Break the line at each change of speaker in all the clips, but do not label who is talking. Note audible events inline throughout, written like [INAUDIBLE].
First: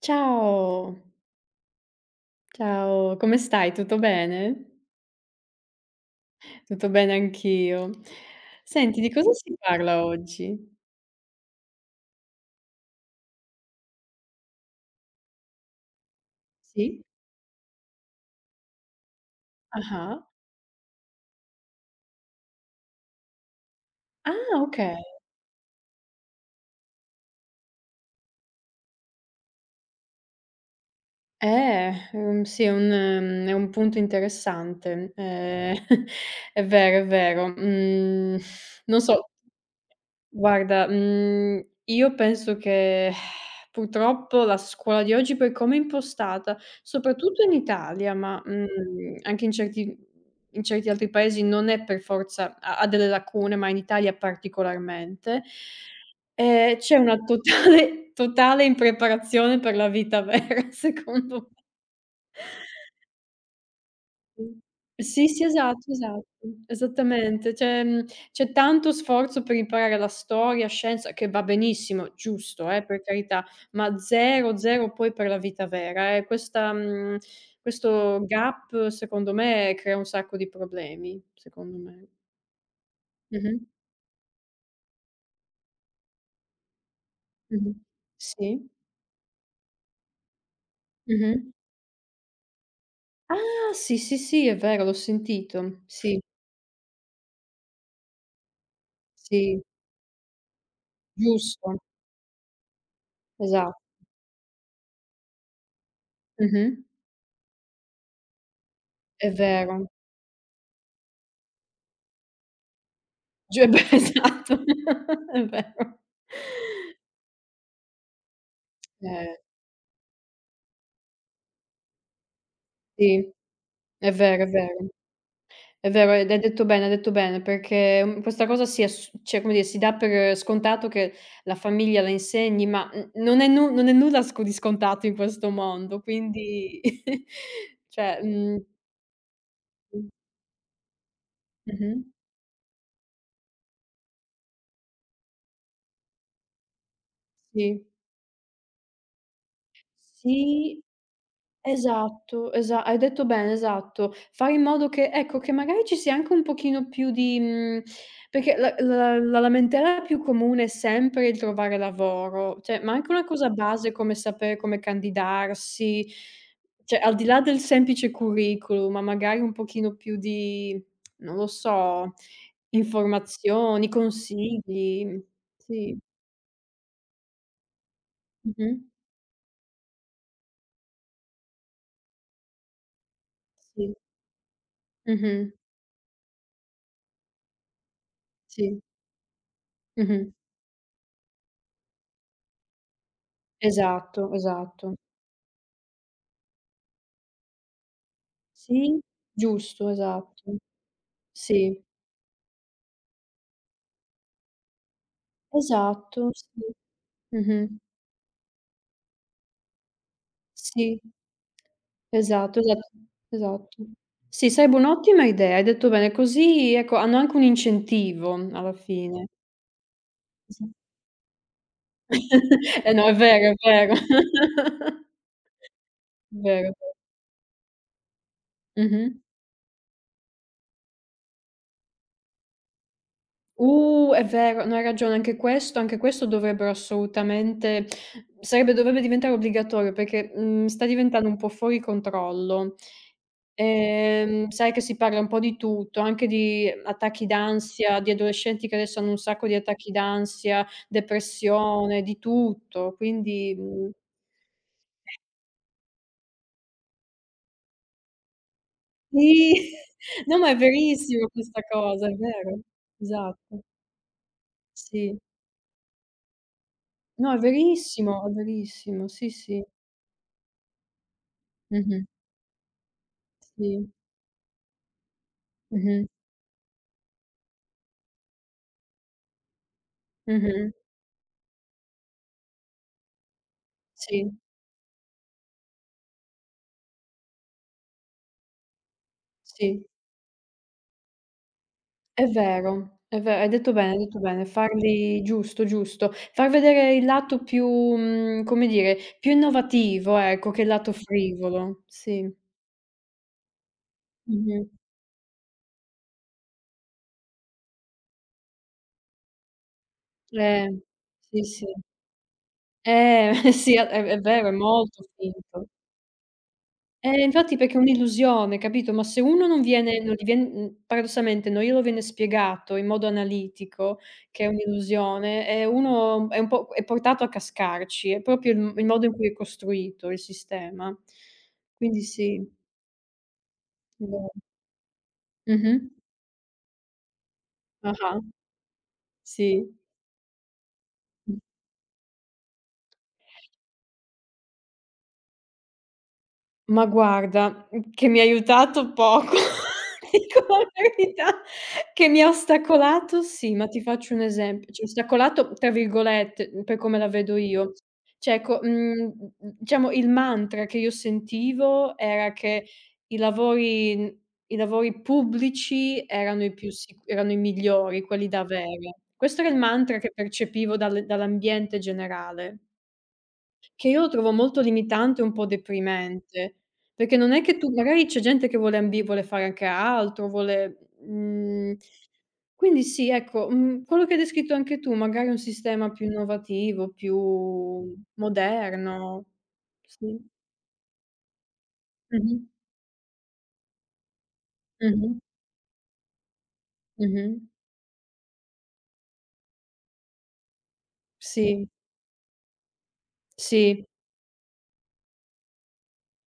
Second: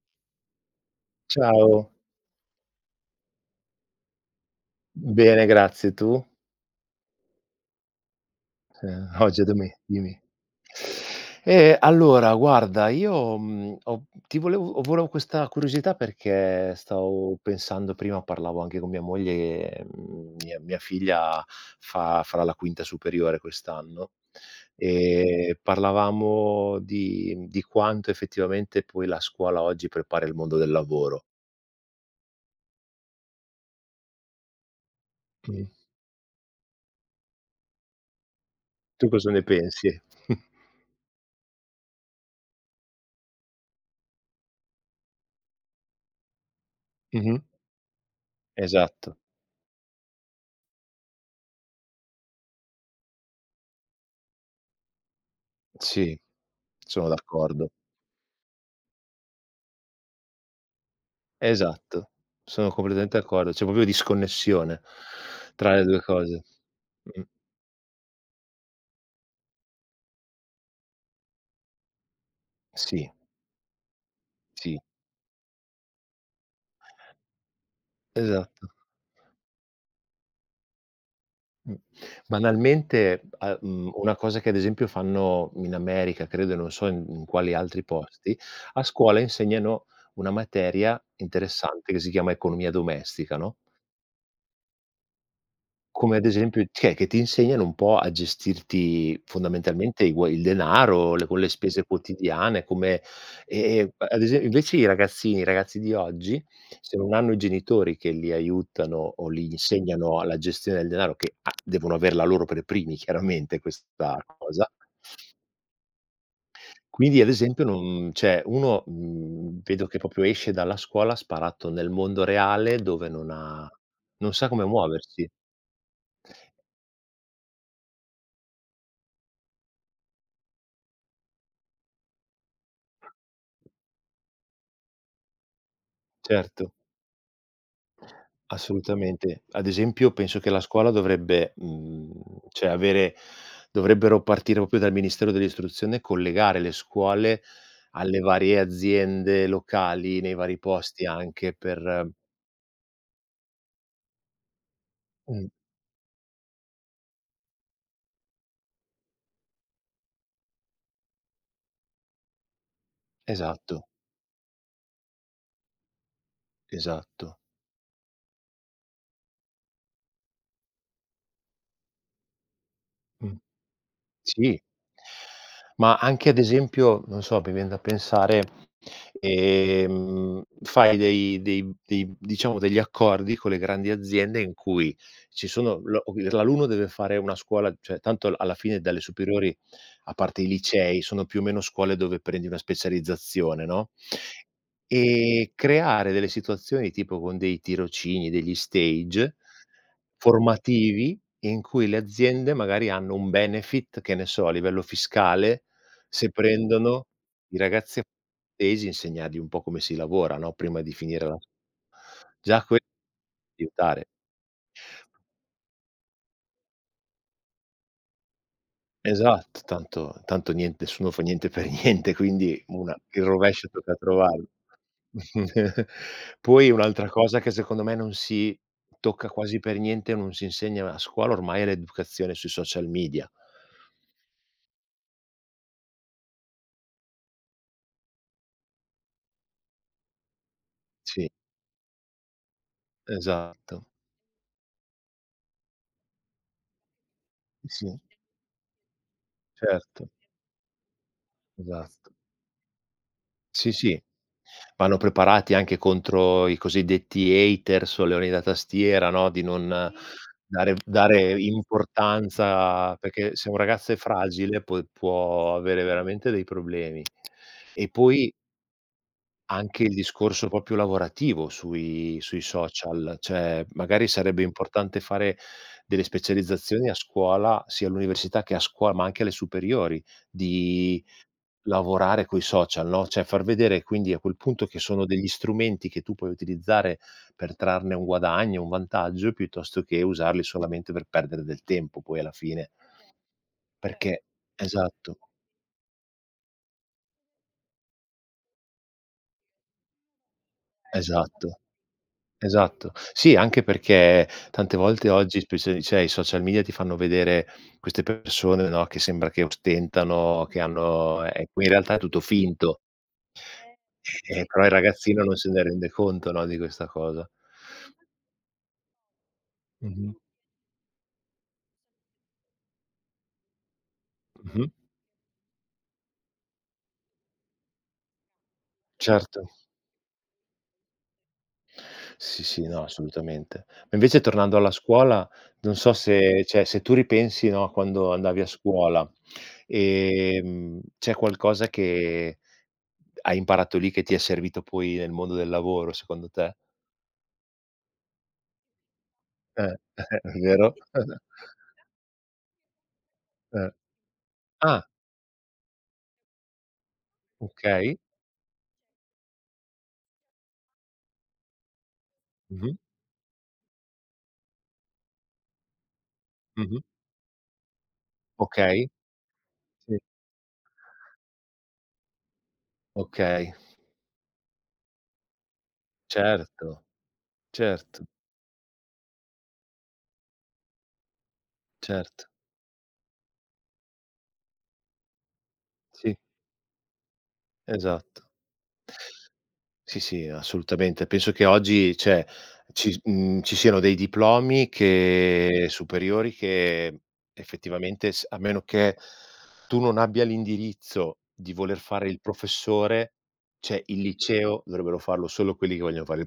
Ciao,
Ciao,
ciao, come stai? Tutto bene?
bene grazie, tu?
Tutto bene anch'io. Senti, di cosa
Oggi è
si
dome
parla
Dimmi.
oggi?
Allora guarda, io, ho ti volevo ho volevo questa curiosità, perché
Sì?
stavo pensando, prima parlavo anche con mia moglie,
Ah-ah.
mia figlia fa farà la quinta superiore quest'anno,
Ah, okay.
e parlavamo di quanto effettivamente poi la scuola oggi prepara il mondo del lavoro.
Sì, è un punto interessante.
Mh.
[LAUGHS] È vero, è vero. Mhmm, non
Tu
so.
cosa ne pensi? [LAUGHS]
Guarda, io penso che [SIGHS] purtroppo la scuola di oggi per come è impostata,
Mh-mh.
soprattutto in Italia, ma,
Esatto,
anche in certi altri paesi non è per forza, ha delle lacune, ma in Italia particolarmente,
sì.
c'è
Sono
una
d'accordo.
totale totale impreparazione per la vita [LAUGHS] vera, secondo.
Esatto, sono completamente d'accordo. C'è proprio
Mh.
disconnessione
Sì, sì,
tra le
esatto,
due
esatto,
cose. Mh,
esattamente. C'è tanto sforzo per imparare la storia, scienza, che va benissimo, giusto, per
sì,
carità, ma 0,
sì,
0 poi per la vita vera, eh. Questo
esatto.
gap secondo me crea un sacco di problemi,
Mh.
secondo me.
Banalmente,
Mh-mh,
una cosa che ad esempio fanno in America, credo, e non so in quali
mh-mh.
altri posti,
Sì,
a scuola insegnano una materia
mh-mh.
interessante che si chiama economia domestica, no?
Ah, sì, sì, sì, è vero, l'ho sentito. Sì,
Come ad esempio, cioè, che ti insegnano un po' a gestirti,
sì,
fondamentalmente, i gua il denaro, le
giusto,
spese quotidiane, come
esatto.
e ad esem invece i ragazzini, i ragazzi di oggi,
Mh-mh,
se non hanno i genitori che li aiutano o
è
li
vero.
insegnano alla gestione del denaro, che a devono averla loro per primi, chiaramente,
Giù e beh,
questa
esatto,
cosa,
[LAUGHS] è vero.
quindi ad esempio non cioè, uno,
Eh,
vedo che proprio esce dalla scuola sparato nel mondo reale dove
sì, è
non
vero, è
sa come
vero.
muoversi.
È vero, ed hai detto bene, perché, questa cosa si ass cioè, come dire, si dà per scontato che la famiglia la insegni, ma, non è nulla scontato in questo mondo,
Certo.
quindi. [LAUGHS] Cioè, mhmm,
Assolutamente. Ad esempio penso che la scuola dovrebbe,
mh-mh,
mhmm, cioè avere dovrebbero partire proprio dal Ministero dell'Istruzione e collegare le scuole
sì.
alle varie aziende locali, nei vari
Sì.
posti, anche per
Esatto, esa hai detto bene, esatto. Fare in modo che ecco,
mh,
che magari ci sia anche un pochino più di, perché la lamentela più comune è sempre il trovare lavoro, cioè, ma anche una cosa
esatto,
base come sapere come candidarsi, cioè, al di
esatto.
là del semplice curriculum, ma magari un pochino più di, non lo so,
Mh.
informazioni,
Sì.
consigli.
Ma
Sì.
anche ad esempio, non so, mi vien da pensare,
Mh-mh.
fai dei dei dei diciamo degli accordi con le grandi
Sì.
aziende in cui ci
Mh-mh.
sono lo l'alunno deve fare una scuola, cioè tanto alla fine,
Sì.
dalle superiori, a
Mh-mh.
parte i licei, sono più o meno scuole dove prendi una specializzazione, no,
Esatto, esatto.
e creare delle situazioni tipo con dei tirocini, degli
Sì,
stage
giusto, esatto.
formativi in
Sì,
cui le aziende magari hanno un benefit, che ne so, a livello fiscale, se
esatto, sì.
prendono i
Mh-mh.
ragazzi appesi, insegnargli un po' come si lavora, no, prima di
Sì,
finire la Già
esatto,
que
esatto, esatto.
aiutare.
Sì, sarebbe un'ottima idea, hai detto bene, così ecco, hanno anche un incentivo alla fine.
Esatto, tanto
Sì.
niente, nessuno fa niente per [LAUGHS] niente, quindi
[LAUGHS] Eh
una,
no, è
il
vero, è
rovescio tocca
vero. [LAUGHS]
trovarlo. [LAUGHS]
Vero, è
Poi
vero.
un'altra cosa che secondo me non si
Mh-mh.
tocca quasi per niente, non si insegna a scuola ormai, è l'educazione sui social media.
È vero, no, hai ragione, anche questo dovrebbero assolutamente, sarebbe dovrebbe diventare obbligatorio, perché, sta diventando
Sì.
un po' fuori controllo.
Esatto,
Sai che si parla un po' di tutto, anche di attacchi d'ansia,
sì,
di adolescenti che adesso hanno un sacco di attacchi
certo,
d'ansia, depressione,
esatto.
di tutto, quindi.
Sì,
Mhmm
sì, vanno preparati anche contro i cosiddetti haters o leoni da tastiera,
Sì,
no, di non
[LAUGHS] no, ma
Sì.
è
dare
verissimo
dare
questa cosa, è vero.
importanza, perché se un
Esatto,
ragazzo è fragile poi
sì.
può avere veramente dei problemi.
No,
E
è
poi
verissimo, sì, sì.
anche il discorso proprio lavorativo
Mh-mh.
sui social, cioè
Sì.
magari sarebbe importante fare delle
Mh-mh.
specializzazioni a scuola, sia all'università che a scuola, ma anche alle superiori,
Mh-mh.
di lavorare coi social, no, cioè far vedere, quindi, a
Sì,
quel punto, che sono degli strumenti che tu puoi utilizzare per trarne un guadagno, un vantaggio, piuttosto
sì.
che usarli solamente per perdere del tempo poi
È
alla fine.
vero, è ve hai detto bene, hai detto
Perché
bene.
esatto,
Farli giusto, giusto. Far vedere il lato più, come dire, più innovativo ecco, che il lato
esatto,
frivolo. Sì.
esatto. Sì, anche perché
Mh-mh.
tante volte oggi, specie, cioè, i social media ti fanno vedere queste persone, no, che sembra che ostentano, che
Eh,
hanno,
sì,
e
sì.
poi in realtà è tutto finto.
[LAUGHS] Sì, è vero, è
Però il
molto
ragazzino non se ne
finto.
rende conto, no, di questa cosa.
Infatti, perché è un'illusione, capito, ma se uno
Mh-mh.
non gli paradossalmente non glielo viene spiegato in modo analitico che è
Mh-mh.
un'illusione, e uno è un po' è portato a cascarci, è proprio il modo in cui è
Certo.
costruito il sistema. Quindi
Sì,
sì.
sì, no, assolutamente. Ma invece tornando
[UNINTELLIGIBLE]
alla scuola, non
Mh-mh.
so se cioè, se tu ripensi, no, a quando
Ah-ah,
andavi a scuola,
sì.
c'è
Mh.
qualcosa che hai imparato lì che ti è servito poi nel mondo del lavoro secondo te?
Ma guarda, che mi ha aiutato poco,
Eh,
[LAUGHS]
[LAUGHS]
dico la
vero?
verità, che mi ha ostacolato sì, ma
Eh.
ti faccio un esempio,
Ah,
cioè "ostacolato" tra virgolette, per come la vedo io.
okay.
Cioè ecco, diciamo il mantra che io sentivo era che
Mh-mh,
i lavori pubblici
mh-mh.
erano i migliori, quelli da
Okay,
avere. Questo era il mantra
sì,
che percepivo dall'ambiente generale.
okay.
Che io trovo molto limitante e un po' deprimente,
Certo,
perché non è che tu magari
certo,
c'è gente che vuole fare anche altro, vuole. Mhmm,
certo.
quindi sì, ecco, quello che hai descritto anche tu, magari un sistema più
Sì,
innovativo, più
esatto.
moderno.
Sì,
Sì.
sì, assolutamente. Penso che oggi, cioè,
Mh-mh.
ci siano dei diplomi
Mh-mh.
che superiori che
Mh-mh.
effettivamente s a meno che tu non abbia l'indirizzo di
Sì,
voler fare il professore, cioè
sì.
il liceo dovrebbero farlo solo quelli che vogliono fare il [LAUGHS]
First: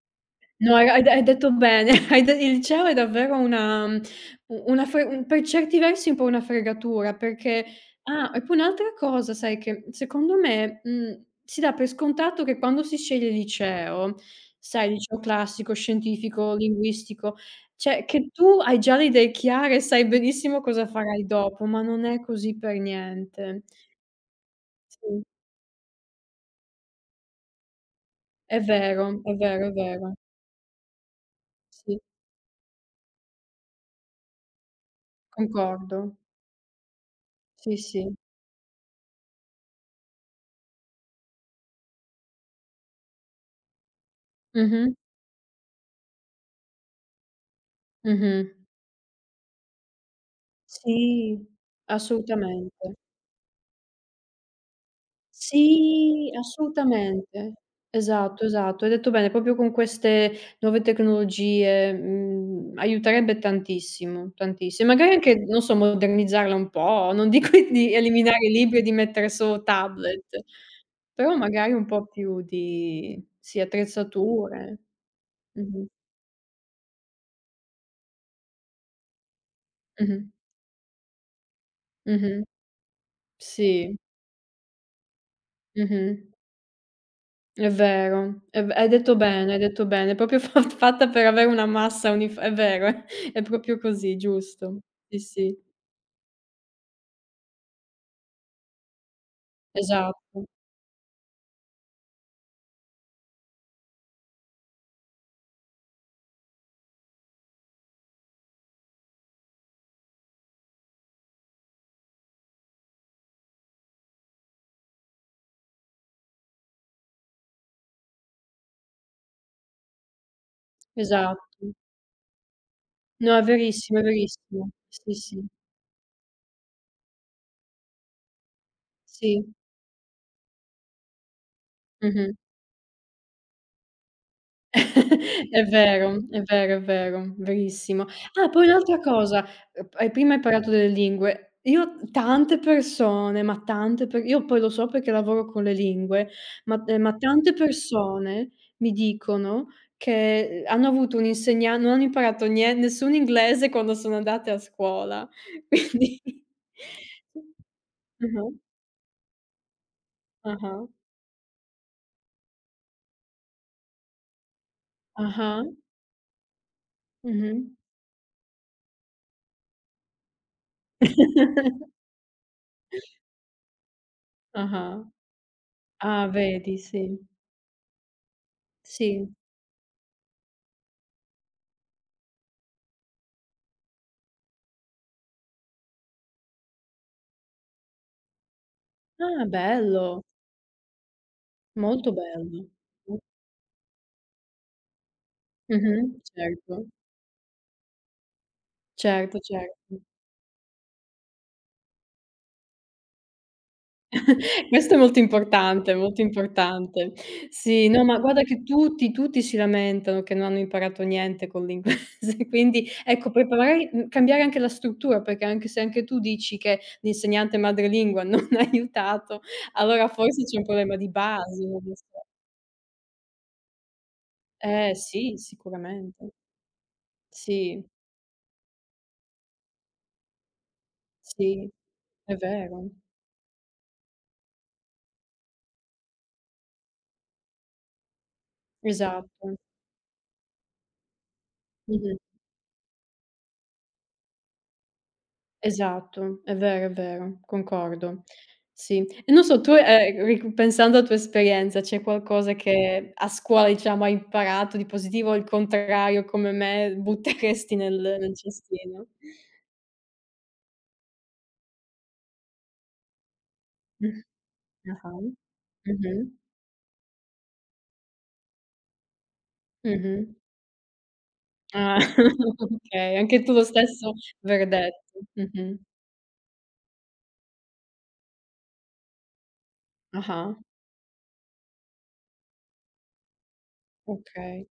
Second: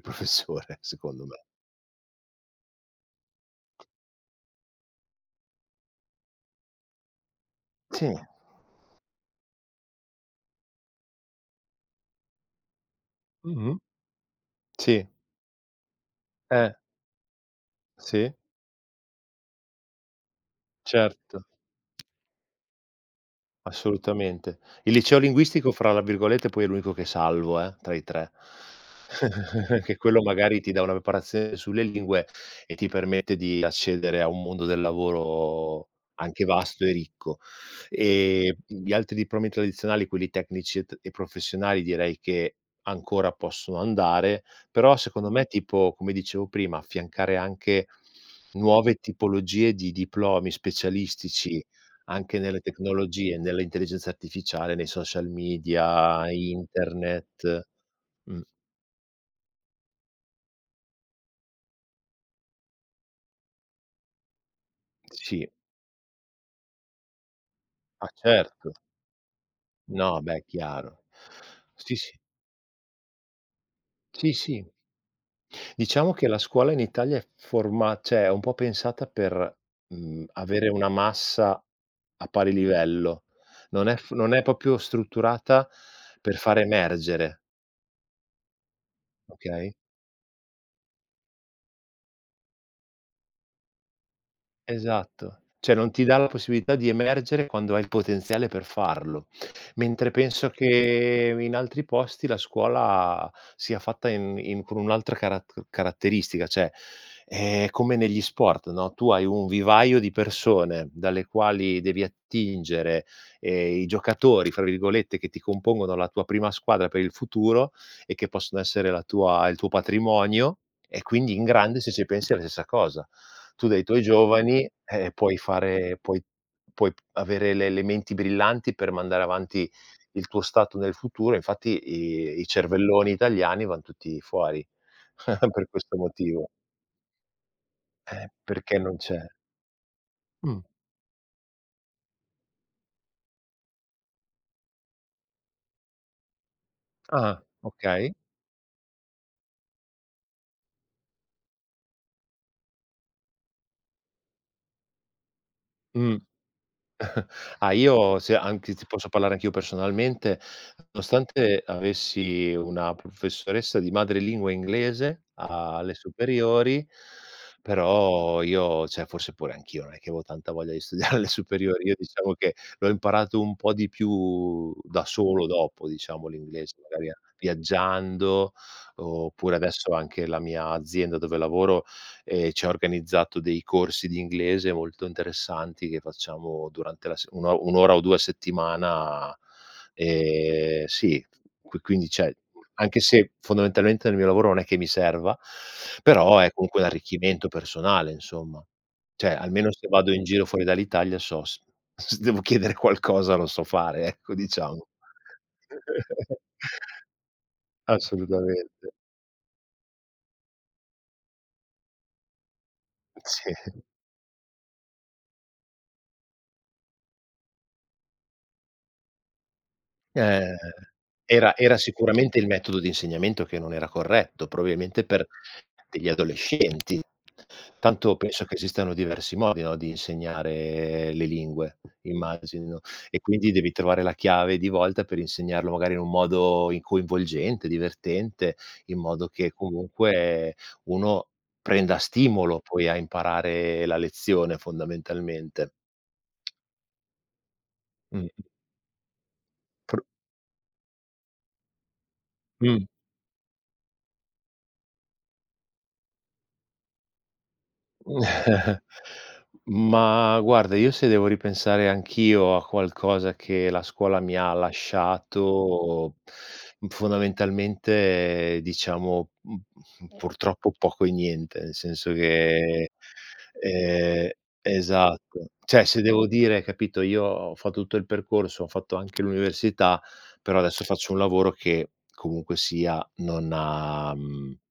No,
professore,
hai
secondo me.
detto bene, [LAUGHS] hai de il liceo è davvero una, u una fre un per certi versi un po' una fregatura, perché
Sì.
ah, e poi un'altra cosa, sai che secondo me, si dà per scontato che quando si sceglie il
Mh-mh.
liceo, sai,
Sì.
liceo classico, scientifico,
Eh,
linguistico, cioè che
sì,
tu hai già le idee chiare e sai benissimo cosa farai
certo.
dopo, ma non è così per niente.
Assolutamente. Il liceo
Sì,
linguistico, fra la virgolette, poi è l'unico che salvo, tra i tre.
è vero, è vero, è
[LAUGHS] Che
vero.
quello magari ti dà una preparazione sulle
Sì,
lingue e ti permette di accedere a un mondo del lavoro
concordo.
anche vasto e ricco.
Sì, sì.
Gli altri diplomi tradizionali, quelli tecnici e t e professionali, direi che ancora possono andare,
Mh-mh,
però secondo me, tipo, come dicevo prima, affiancare anche
mh-mh.
nuove tipologie di diplomi
Sì,
specialistici, anche nelle
assolutamente.
tecnologie, nell'intelligenza artificiale, nei social media,
Sì, assolutamente.
internet. Mh,
Esatto, esatto. Hai detto bene, proprio con queste nuove tecnologie, aiuterebbe tantissimo, tantissimo. Magari anche,
sì.
non so, modernizzarla un po', non dico [LAUGHS] di
Ah,
eliminare i
certo.
libri e di mettere solo
No,
tablet,
beh, chiaro.
però magari un
Sì,
po'
sì.
più di, sì,
Sì, sì.
attrezzature. Mh-mh,
Diciamo che la scuola in Italia è forma cioè, è un po' pensata per,
mh-mh,
avere una massa a
mh-mh.
pari livello.
Sì,
Non è proprio strutturata
mh-mh.
per far emergere,
È vero, è v hai
okay?
detto bene, è proprio [LAUGHS] fa fatta per avere una massa, unif è vero, è proprio così, giusto. Sì,
Esatto,
sì,
cioè non ti dà la possibilità di emergere quando hai il potenziale per farlo, mentre
esatto,
penso che in altri posti la scuola sia fatta in con un'altra caratteristica, cioè è come negli sport, no, tu hai un vivaio di persone dalle quali devi attingere, i "giocatori" fra virgolette che ti compongono la tua prima squadra per il futuro e che possono essere la tua il tuo patrimonio, e quindi in
esatto.
grande, se ci pensi, è la stessa cosa.
No, è
Tu dai
verissimo,
tuoi
è
giovani,
verissimo. Sì, sì,
puoi avere le menti brillanti per mandare
sì.
avanti il tuo stato nel futuro, infatti
Mh-mh.
i cervelloni italiani van tutti fuori [LAUGHS]
[LAUGHS] È
per questo
vero, è
motivo,
vero, è vero, verissimo. Ah, poi
perché non
un'altra
c'è.
cosa, hai prima hai
Mh.
parlato delle lingue. Io tante persone, ma tante, per io poi lo so perché lavoro con le lingue, ma, ma
Ah,
tante
okay.
persone mi dicono che, hanno avuto un, insegnan non hanno imparato nie nessun inglese quando sono andate a scuola, [LAUGHS]
Mh.
quindi.
Ah, io, se
Mh-mh,
anche ti posso parlare, anch'io personalmente,
ah-ah,
nonostante avessi una professoressa di madrelingua inglese
ah-ah,
alle superiori,
mh-mh.
però io, cioè, forse pure anch'io non è che avevo tanta voglia di studiare alle superiori, io diciamo che l'ho imparato un po' di più da
Ah-ah.
solo dopo,
[LAUGHS] Ah,
diciamo l'inglese,
vedi, sì.
magari viaggiando,
Sì.
oppure adesso anche la mia azienda dove lavoro, e ci ha organizzato dei corsi di inglese molto interessanti che facciamo durante la se un'o un' ora o due a settimana.
Ah, bello,
Sì, qui quindi
molto
cioè,
bello.
anche
Mh.
se fondamentalmente nel mio lavoro non è che mi serva,
Mh-mh,
però è
certo.
comunque un arricchimento personale, insomma. Cioè,
Certo,
almeno se
certo.
vado in giro fuori dall'Italia so s [LAUGHS] se devo chiedere qualcosa lo so fare, ecco,
[LAUGHS]
diciamo.
Questo è molto importante, molto
[LAUGHS]
importante. Sì, no, ma guarda che
Assolutamente,
tutti, tutti si lamentano che non hanno imparato niente con l'inglese, [LAUGHS] quindi ecco, poi
sì.
magari, cambiare anche la struttura, perché anche se anche tu dici che l'insegnante madrelingua [LAUGHS] non ha aiutato, allora forse
Eh,
c'è un problema di
era
base,
era
non lo so.
sicuramente il metodo di insegnamento che non era corretto, probabilmente, per
Sì,
degli
sicuramente.
adolescenti.
Sì,
Tanto penso che esistano diversi modi, no, di insegnare le
sì,
lingue,
è
immagino,
vero.
e quindi devi trovare la chiave di volta per insegnarlo magari in un modo in coinvolgente, divertente, in modo che
Esatto,
comunque uno prenda
mh-mh.
stimolo poi a imparare la lezione, fondamentalmente.
Esatto, è vero, concordo.
Mh,
Sì. E non so, tu,
pr
ric pensando alla tua esperienza, c'è qualcosa
mh.
che a scuola, diciamo, hai imparato di positivo o il contrario, come me, butteresti nel
[LAUGHS]
cestino?
Ma guarda, io se devo ripensare anch'io a qualcosa che la
Mh.
scuola mi ha
Ah-ah.
lasciato,
Mh-mh.
fondamentalmente, diciamo,
Mh-mh.
purtroppo poco e niente, nel
Ah,
senso
[LAUGHS]
che
okay, anche tu lo stesso
ehm,
verdetto.
esatto.
Mh-mh.
Cioè, se devo dire, capito, io ho fatto tutto il percorso, ho fatto anche l'università,
Ah-ah,
però adesso faccio un lavoro che comunque sia non ha
okay.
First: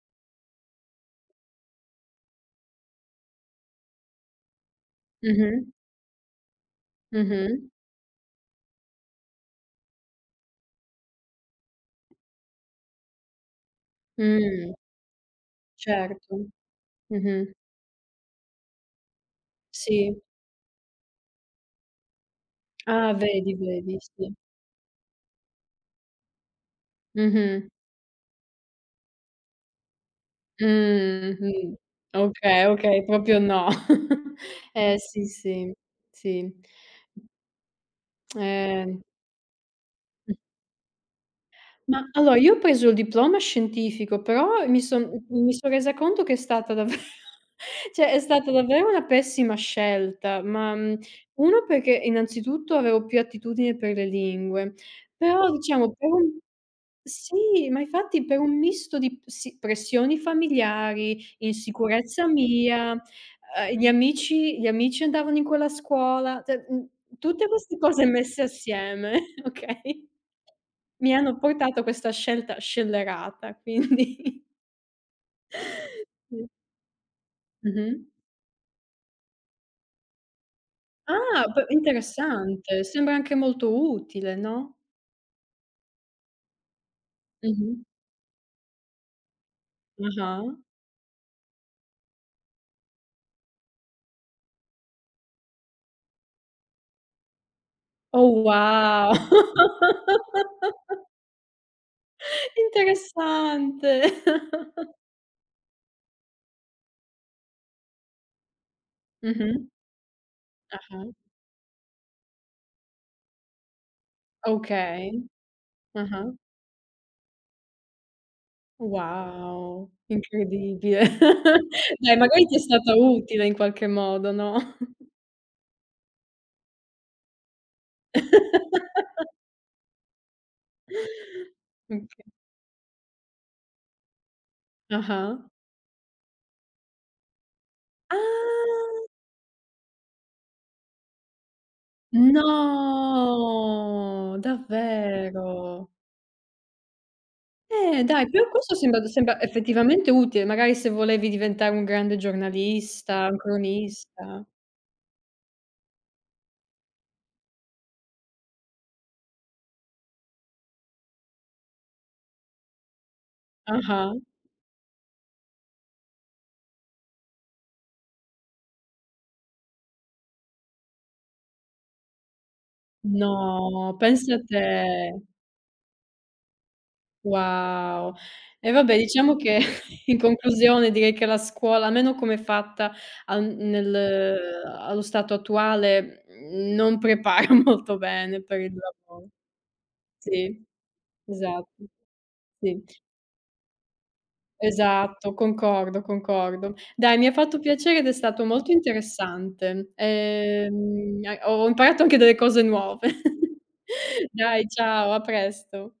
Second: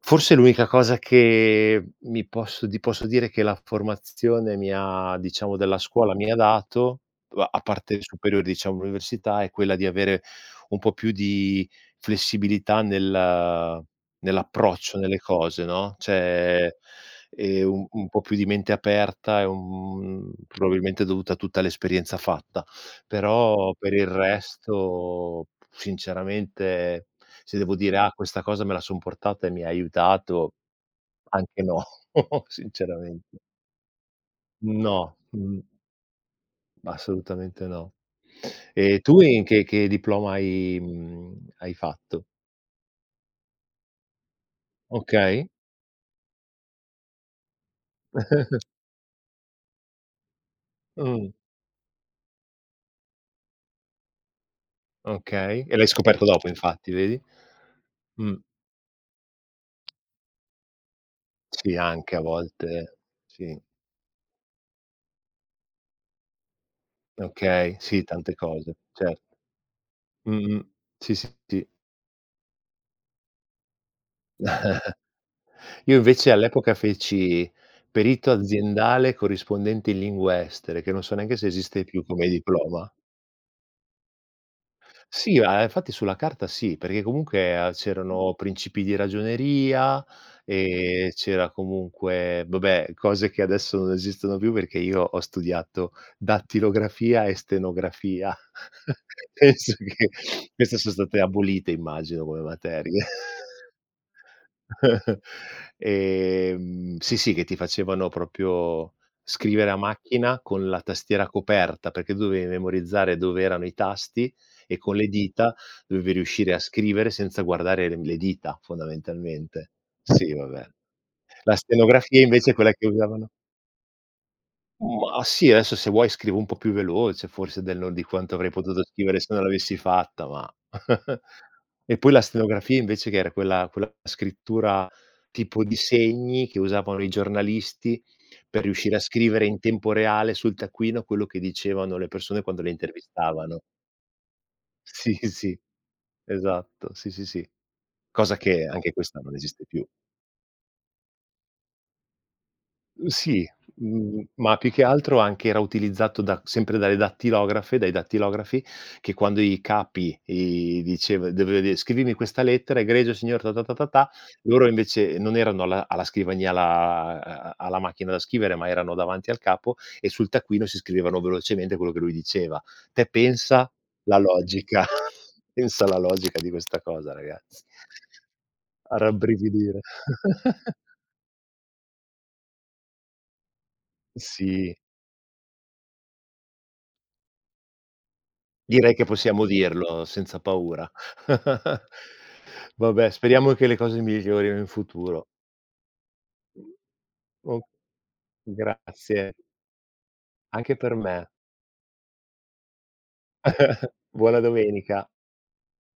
forse l'unica cosa che mi posso ti posso dire che la formazione mi ha, diciamo,
Mh-mh.
della scuola mi ha dato, a
Mh-mh.
parte le superiori, diciamo l'università, è quella di avere un po' più di flessibilità
Mh,
nell'approccio, nelle cose, no,
certo.
cioè,
Mh-mh.
un po' più di mente aperta, e
Sì.
un probabilmente dovuta a tutta l'esperienza fatta.
Ah, vedi,
Però per
vedi,
il
sì.
resto, sinceramente, se
Mh-mh.
devo dire: "Ah, questa cosa me la son portata e mi ha aiutato",
Mh,
anche
mh.
no, [LAUGHS]
Okay, okay,
sinceramente.
proprio no. [LAUGHS]
No,
Sì, sì, sì.
assolutamente no. E
Ehm,
tu in che diploma hai
ma
fatto?
allora io ho preso il diploma scientifico, però mi son
Okay,
mi son resa conto che è stata davvero, [LAUGHS] cioè è stata davvero una pessima scelta, ma,
mh,
1, perché innanzitutto avevo più attitudine per le lingue, però
okay. E l'hai
diciamo per
scoperto
un.
dopo, infatti, vedi?
Sì, ma infatti
Mh,
per un misto di, sì, pressioni familiari,
sì, anche a
insicurezza mia,
volte sì,
gli amici andavano in quella scuola, cioè, tutte
okay,
queste
sì,
cose
tante
messe
cose,
assieme,
certo.
[LAUGHS] okay,
Mh-mh.
mi
Sì, sì,
hanno
sì.
portato a questa scelta scellerata, quindi [LAUGHS]
Io invece
sì.
all'epoca feci
Mh-mh.
perito aziendale corrispondente in lingue estere, che non so neanche
Ah,
se
p
esiste più come
interessante,
diploma.
sembra anche molto utile, no?
Sì, a infatti sulla carta sì, perché comunque, mh,
Mh-mh.
c'erano principi di ragioneria,
Ah-ah.
c'era comunque, vabbè, cose che adesso non esistono più, perché io ho studiato dattilografia e stenografia.
Oh wow!
[LAUGHS] Penso che queste son
[LAUGHS]
state abolite, immagino, come materie.
Interessante.
[LAUGHS] Sì, sì, che ti facevano proprio
Mh-mh.
scrivere a macchina con la
Ah-ah.
tastiera coperta, perché tu dovevi memorizzare dove erano i tasti e con le
Okay.
dita dovevi
Ah-ah.
riuscire a scrivere senza guardare le dita, fondamentalmente.
Wow,
Sì, vabbè.
incredibile.
La
[LAUGHS] Dai,
stenografia
magari
invece è
ti è
quella che
stata
usavano,
utile in qualche modo, no?
mah, sì, adesso se vuoi scrivo un po' più veloce forse del non di quanto avrei potuto scrivere
[LAUGHS]
se non l'avessi fatta, ma [LAUGHS] e poi la
Oka
stenografia invece che era quella scrittura
ah-ah.
tipo di segni che usavano i giornalisti per riuscire a
Ah!
scrivere in tempo reale sul taccuino quello che dicevano le persone quando le intervistavano.
No!
Sì, sì,
Davvero?
esatto, sì, sì, sì.
Dai,
Cosa
però
che
questo
anche
sembra
questa non
sembra
esiste più.
effettivamente utile, magari se volevi diventare un grande giornalista, un
Sì,
cronista.
ma più che altro anche era utilizzato da sempre dalle dattilografe, dai dattilografi, che quando i capi, i diceva doveva dire: "Scrivimi questa lettera, egregio signor ta ta ta ta ta",
Ah-ah.
loro invece non erano alla scrivania, alla macchina da scrivere, ma erano davanti al capo e sul taccuino si scrivevano velocemente quello che lui diceva. Te
No,
pensa la
pensa te.
logica, [LAUGHS] pensa alla logica di questa cosa, ragazzi.
Wow! E vabbè, diciamo che
Arrabbrividire. [LAUGHS]
[LAUGHS] in conclusione direi che la scuola, almeno come è fatta, al nel
Sì.
allo stato attuale, non prepara [LAUGHS] molto bene per il
Direi che
lavoro.
possiamo dirlo senza
Sì,
paura.
esatto.
[LAUGHS]
Sì,
Vabbè, speriamo che le cose migliorino in futuro.
esatto, concordo, concordo. Dai, mi ha fatto
O
piacere ed è stato molto
grazie,
interessante.
anche per me.
A ho imparato anche delle cose nuove. [LAUGHS]
Buona
Dai,
domenica.
ciao, a presto.